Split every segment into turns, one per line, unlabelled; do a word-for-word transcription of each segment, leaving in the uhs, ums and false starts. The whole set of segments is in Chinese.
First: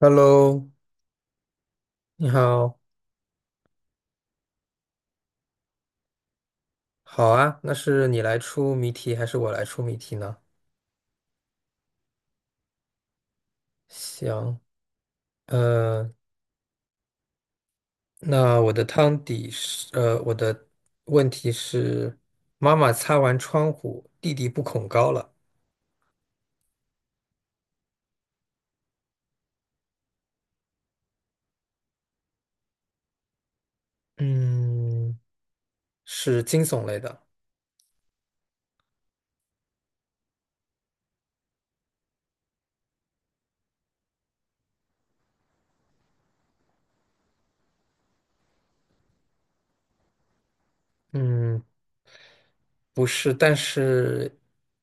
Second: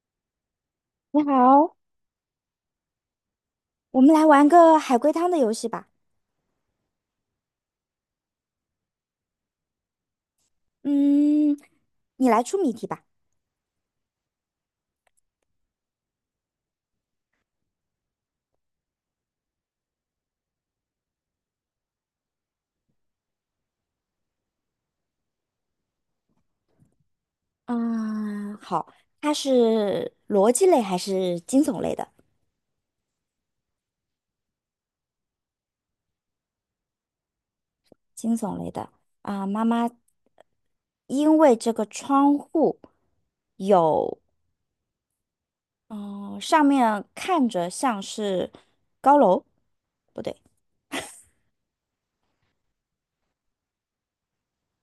Hello，
你好，
你好。
我们来玩个海龟汤的游戏吧。
好啊，那是你来出谜题还是我来出谜题呢？
嗯，你来出谜题吧。
行，呃，那我的汤底是，呃，我的问题是，妈妈擦完窗户，弟弟不恐高了。
啊，好，它是逻辑类还是惊悚类的？
嗯，是惊悚类的。
惊悚类的啊，妈妈因为这个窗户有，嗯、上面看着像是高楼，不对，
嗯，不是，但是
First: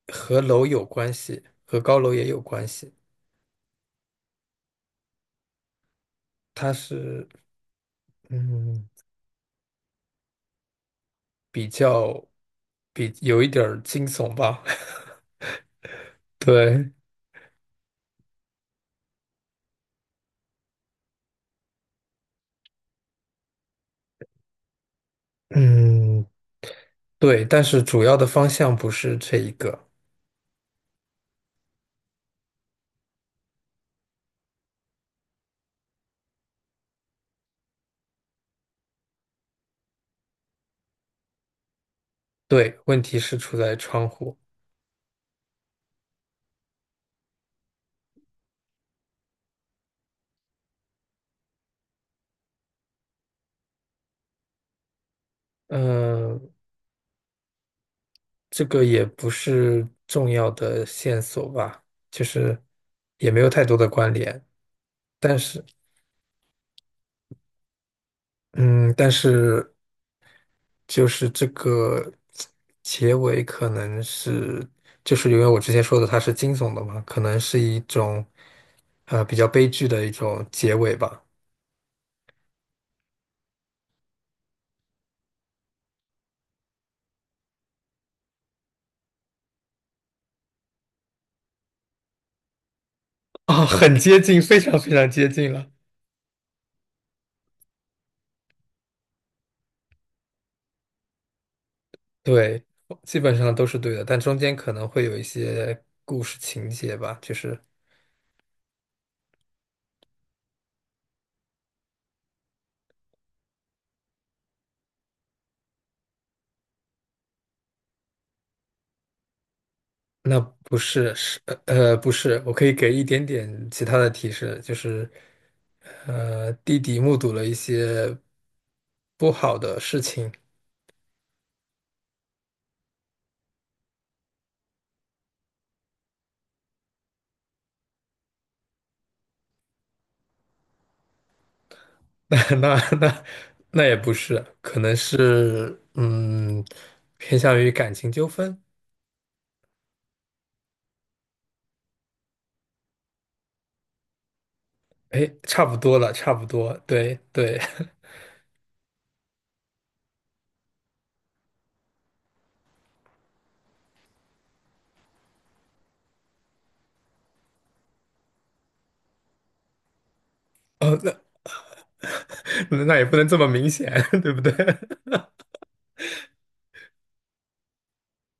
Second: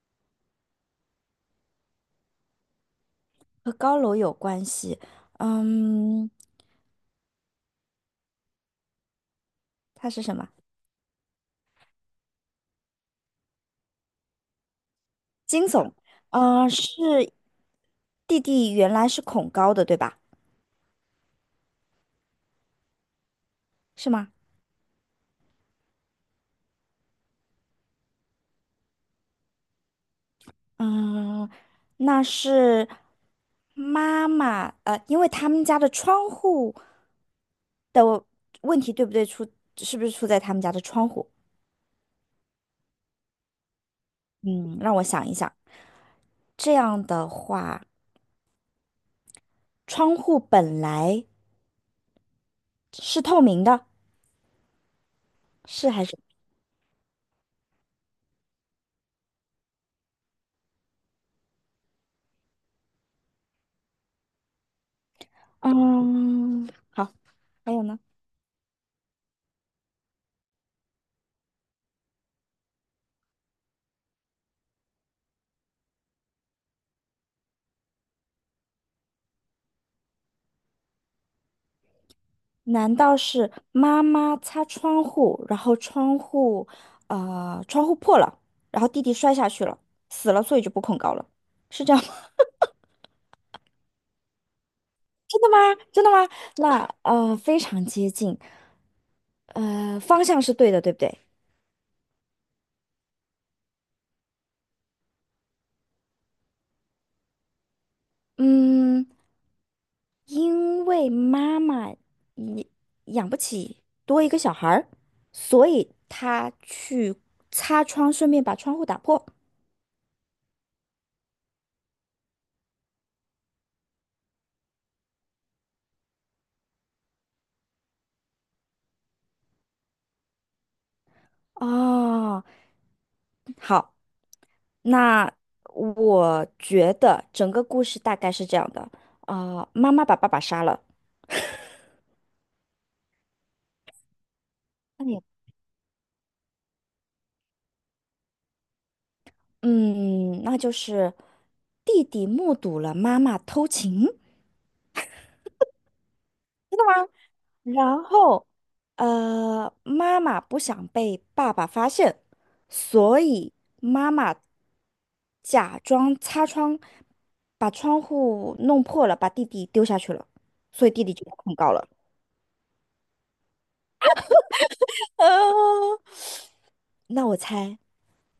和楼有关系，和高楼也有关系。
和高楼有关系。嗯，
它是，嗯，
它是什么？
比较，比有一点儿惊悚吧。
惊悚。嗯、
对。
是弟弟原来是恐高的，对吧？是吗？
嗯，对，但是主要的方向不是这一个。
嗯，那是妈妈，呃，因为他们家的窗户的问题，对不对？出，是不是出在他们家的窗户？
对，问题是出在窗户。
嗯，让我想一想。这样的话，窗户本来是透明的，是还是？
嗯，这个也不是重要的线索吧，就是也没有太多的关联。但是，
嗯，好，还有呢？
嗯，但是就是这个结尾可能是，就是因为我之前说的它是惊悚的嘛，可能是一种呃比较悲剧的一种结尾吧。
难道是妈妈擦窗户，然后窗户，呃，窗户破了，然后弟弟摔下去了，死了，所以就不恐高了，是这样吗？
啊，很接近，非常非常接
真的
近
吗？
了。
真的吗？那呃，非常接近，呃，方向是对的，对不对？
对，基本上都是对的，但中间可能会有一些故事情节吧，就是
嗯，因为妈妈也养不起多一个小孩儿，所以她去擦窗，顺便把窗户打破。
那不是是呃呃不是，我可以给一点点其他的提示，就是呃弟弟目睹了一些不好的事情。
哦，好。那我觉得整个故事大概是这样的，呃，妈妈把爸爸杀了，
那那那也不是，可能
那你
是嗯偏向于感情纠纷。
嗯，那就是弟弟目睹了妈妈偷情，
哎，差不多了，差不多，对对。
然后呃，妈妈不想被爸爸发现，所以妈妈假装擦窗，把窗户弄破了，把弟弟丢下去了，所以弟弟
哦，
就被控告了。
那那也不能这么明显，对不对？
呃，那我猜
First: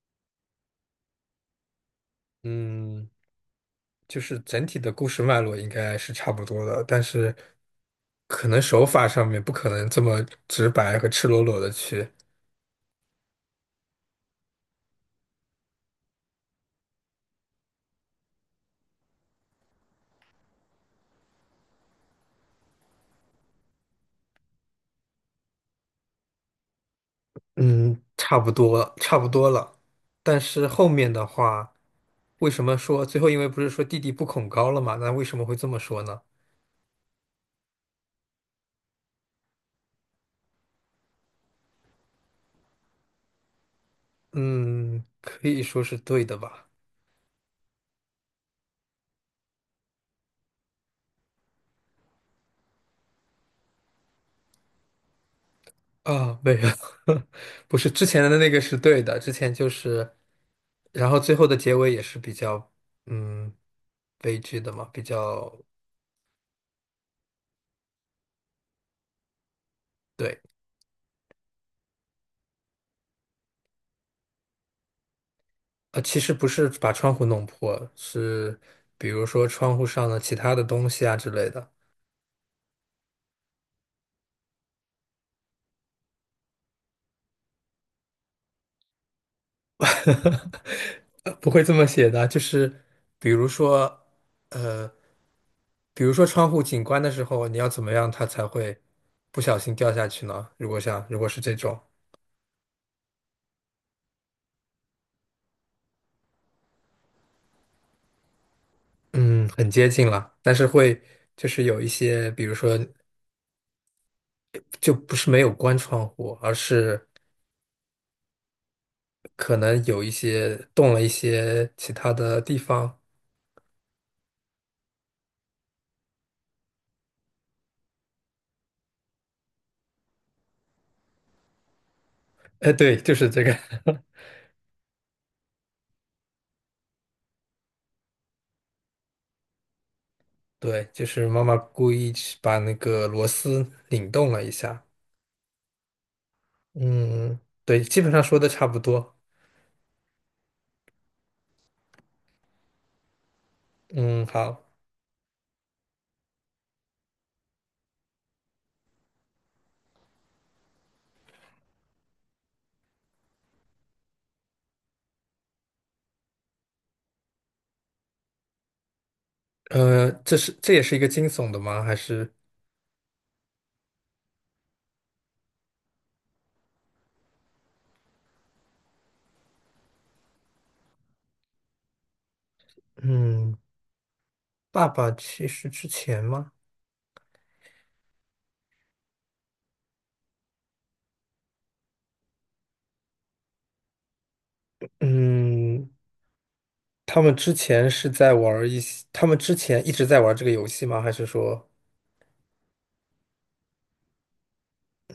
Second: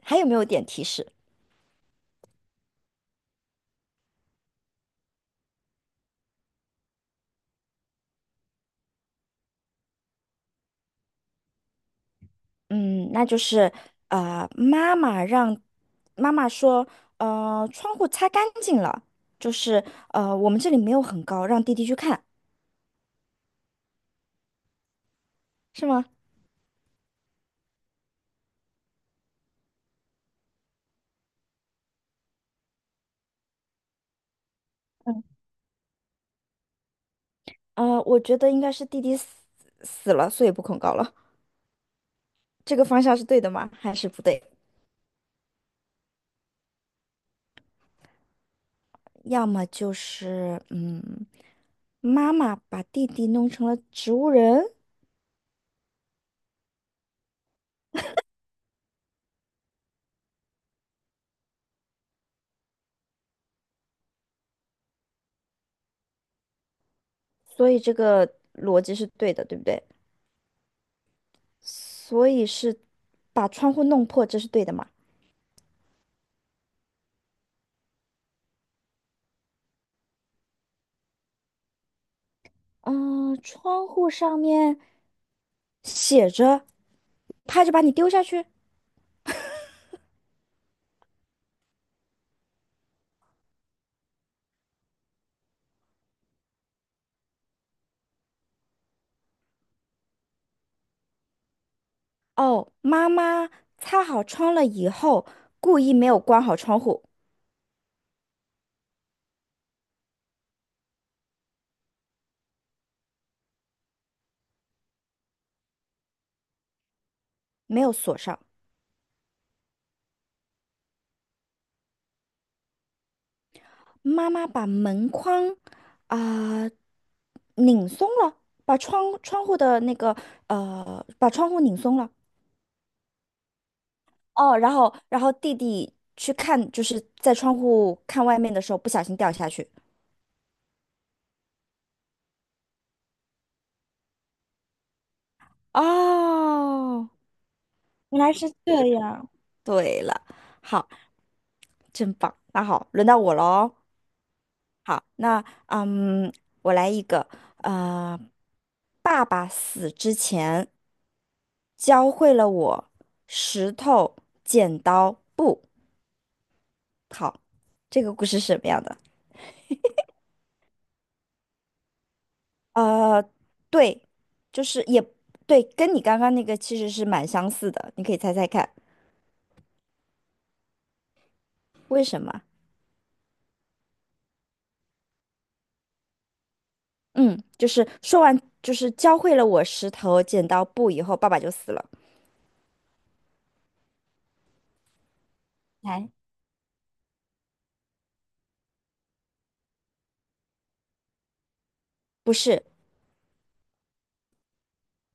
还有没有点提示？
嗯。就是整体的故事脉络应该是差不多的，但是可能手法上面不可能这么直白和赤裸裸的去。
嗯，那就是呃，妈妈让妈妈说，呃，窗户擦干净了，就是呃，我们这里没有很高，让弟弟去看，是吗？
嗯，差不多，差不多了。但是后面的话，为什么说最后因为不是说弟弟不恐高了嘛？那为什么会这么说呢？
呃，我觉得应该是弟弟死死了，所以不恐高了。这个方向是对的吗？还是不对？
嗯，可以说是对的吧？
要么就是嗯，妈妈把弟弟弄成了植物人，
啊，没有。不是之前的那个是对的，之前就是，然后最后的结尾也是比较，嗯，悲剧的嘛，比较。
所以这个逻辑是对的，对不对？
对。
所以是把窗户弄破，这是对的吗？
呃，其实不是把窗户弄破，是比如说窗户上的其他的东西啊之类的。
嗯，窗户上面写着，他就把你丢下去。
呃不会这么写的，就是比如说，呃，比如说窗户景观的时候，你要怎么样它才会不小心掉下去呢？如果像如果是这种，
哦，妈妈擦好窗了以后，故意没有关好窗户，
嗯，很接近了，但是会就是有一些，比如说就不是没有关窗户，而是
没有锁上。
可能有一些动了一些其他的地方。
妈妈把门框啊、拧松了，把窗窗户的那个呃，把窗户拧松了。
哎，对，就是这个。
哦，然后然后弟弟去看，就是在窗户看外面的时候不小心掉下去。
对，就是妈妈故意去把那个螺丝拧动了一下。
哦，
嗯，对，基本
原
上
来
说的
是
差不
这
多。
样。对了，好，真棒。那好，轮到我喽。
嗯，好，
好，那嗯，我来一个，呃，爸爸死之前教会了我石头、剪刀、布。好，这个故事是什么样的？
呃，这是这也是一个惊悚的吗？还是
呃，对，就是也对，跟你刚刚那个其实是蛮相似的，你可以猜猜看，为什么？
嗯，爸爸去世之前吗？
嗯，就是说完，就是教会了我石头剪刀布以后，爸爸就死了。
嗯，
来，
他们之前是在玩儿一些，他们之前一直在玩儿这个游戏吗？还是说，
不是，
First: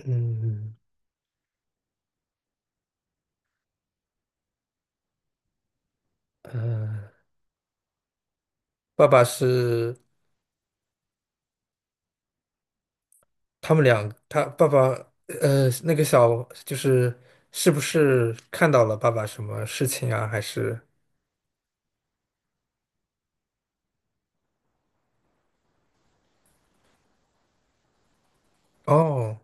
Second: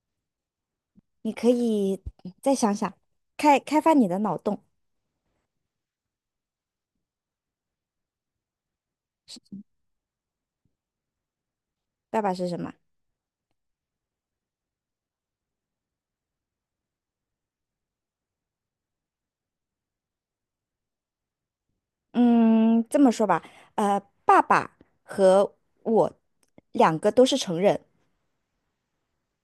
嗯，
你可以嗯再想想，开开发你的脑洞。
呃，爸爸是？
爸爸是什么？
他们俩，他爸爸，呃，那个小就是是不是看到了爸爸什么事情啊？还是
嗯，这么说吧，呃，爸爸和我两个都是成人，
哦，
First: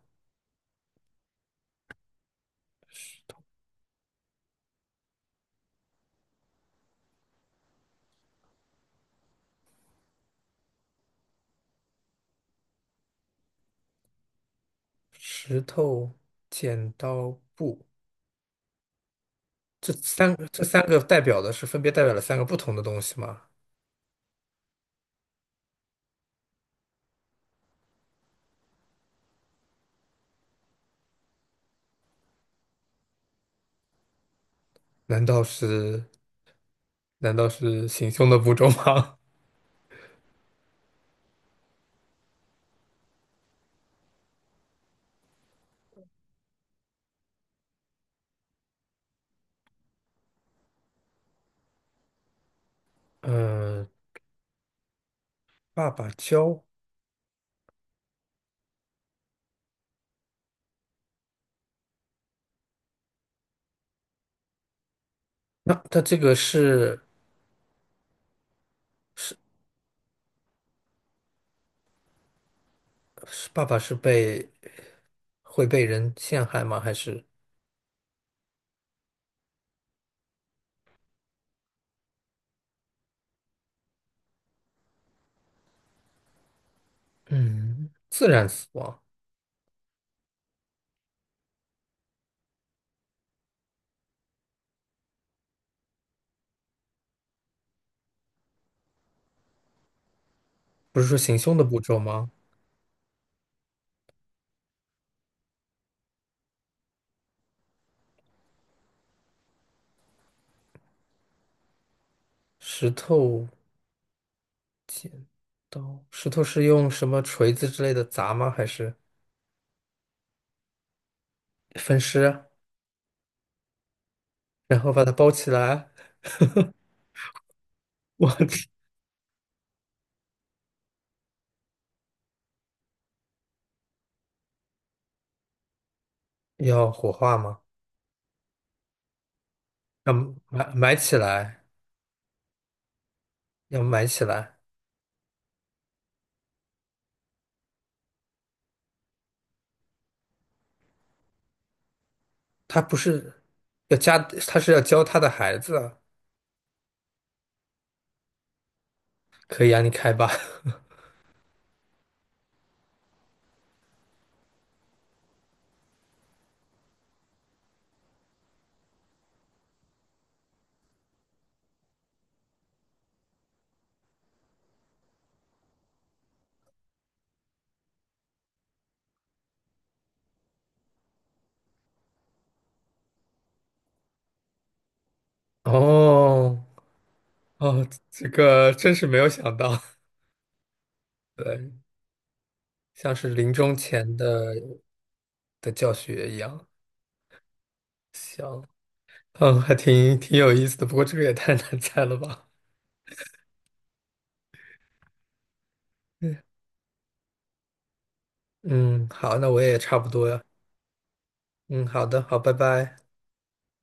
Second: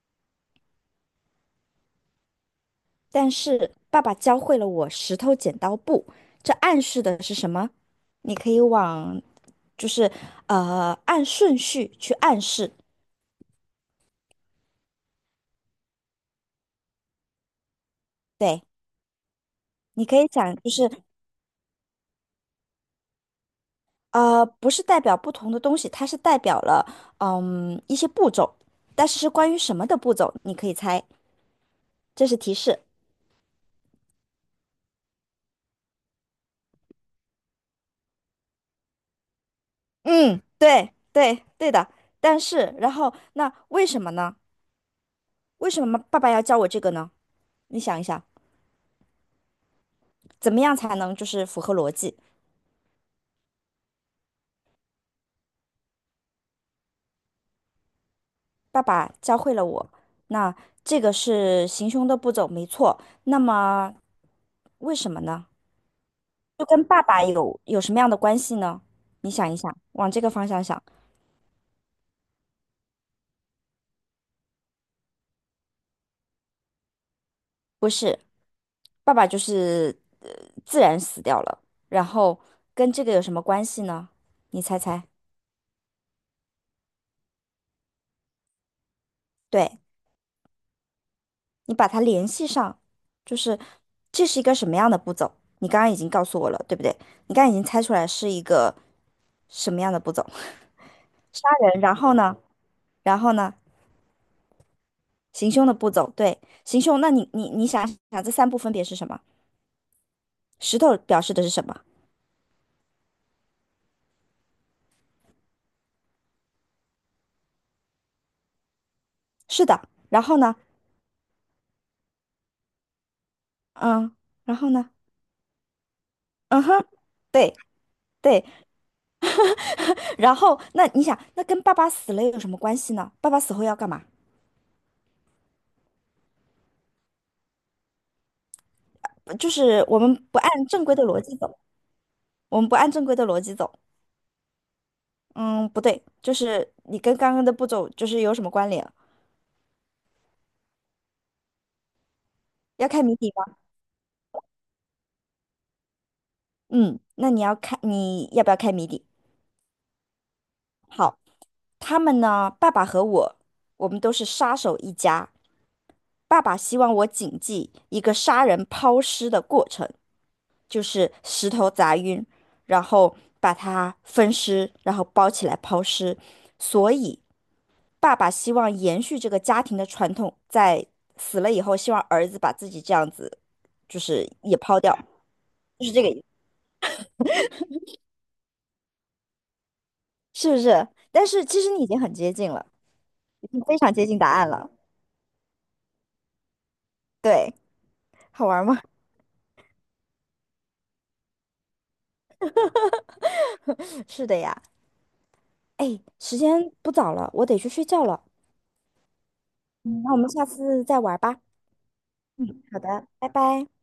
但是爸爸教会了我石头剪刀布，这暗示的是什么？你可以往就是呃按顺序去暗示，
石头、剪刀、布，
对，
这
你可以
三
讲，
这
就
三
是
个代表的是分别代表了三个不同的东西吗？
呃，不是代表不同的东西，它是代表了嗯一些步骤，但是是关于什么的步骤，你可以猜，这是提示。
难道是难道是行凶的步骤吗？
嗯，对对对的，但是然后那为什么呢？为什么爸爸要教我这个呢？你想一想，怎么样才能就是符合逻辑？
嗯，爸爸教，
爸爸教会了我，那这个是行凶的步骤，没错。那么为什么呢？
那他这个
就跟
是
爸爸有有什么样的关系呢？你
是
想一想，往这个方向想，
是爸爸是被会被人陷害吗？还是
不是。爸爸就是呃自然死掉了，然后跟这个有什么关系呢？你猜猜，
嗯，自然死亡？
对，你把它联系上，就是这是一个什么样的步骤？你刚刚已经告诉我了，对不对？你刚刚已经猜出来是一个什么样的步骤？
不是说行
杀
凶的步
人，然
骤
后
吗？
呢？然后呢？行凶的步骤，对，行凶。那你你你想想，这三步分别是什么？石头表示的是什么？
石头刀，石头是用什么锤子之类的砸吗？还是
是的，然后呢？
分尸，
嗯，然后
然
呢？
后把它包起来？
嗯哼，对
我
对，
去，
然后，那你想，那跟爸爸死了有什么关系呢？爸爸死后要干嘛？
要火化吗？
就是我
要
们不按
埋
正
埋
规的
起
逻辑走，
来，
我们不按正规的逻辑走。
要埋起来。
嗯，不对，就是你跟刚刚的步骤就是有什么关联？
他
要
不
开谜底
是
吗？
要家，他是要教他的孩子啊。
嗯，那你要开，你要不要开谜底？
可以啊，你开吧。
好，他们呢，爸爸和我，我们都是杀手一家。爸爸希望我谨记一个杀人抛尸的过程，就是石头砸晕，然后把它分尸，然后包起来抛尸。所以，爸爸希望延续这个家庭的传统，在死了以后，希望儿子把自己这样子，就是也抛掉，就是这个意思，
哦哦，这个真是没有想到。
是不是？但 是其实
对，
你已经很接近了，
像是
已
临
经
终
非常接
前
近答案
的
了。
的教学一样，
对，好玩
行。
吗？
嗯，还挺挺有意思的，不过这个也太难猜了吧？
是的呀。哎，时
嗯，
间不早了，我得去睡觉了。
嗯好，那我也差
嗯
不
那我
多
们
呀。
下次再玩吧。
嗯，好的，好，拜
好
拜。
的，拜拜。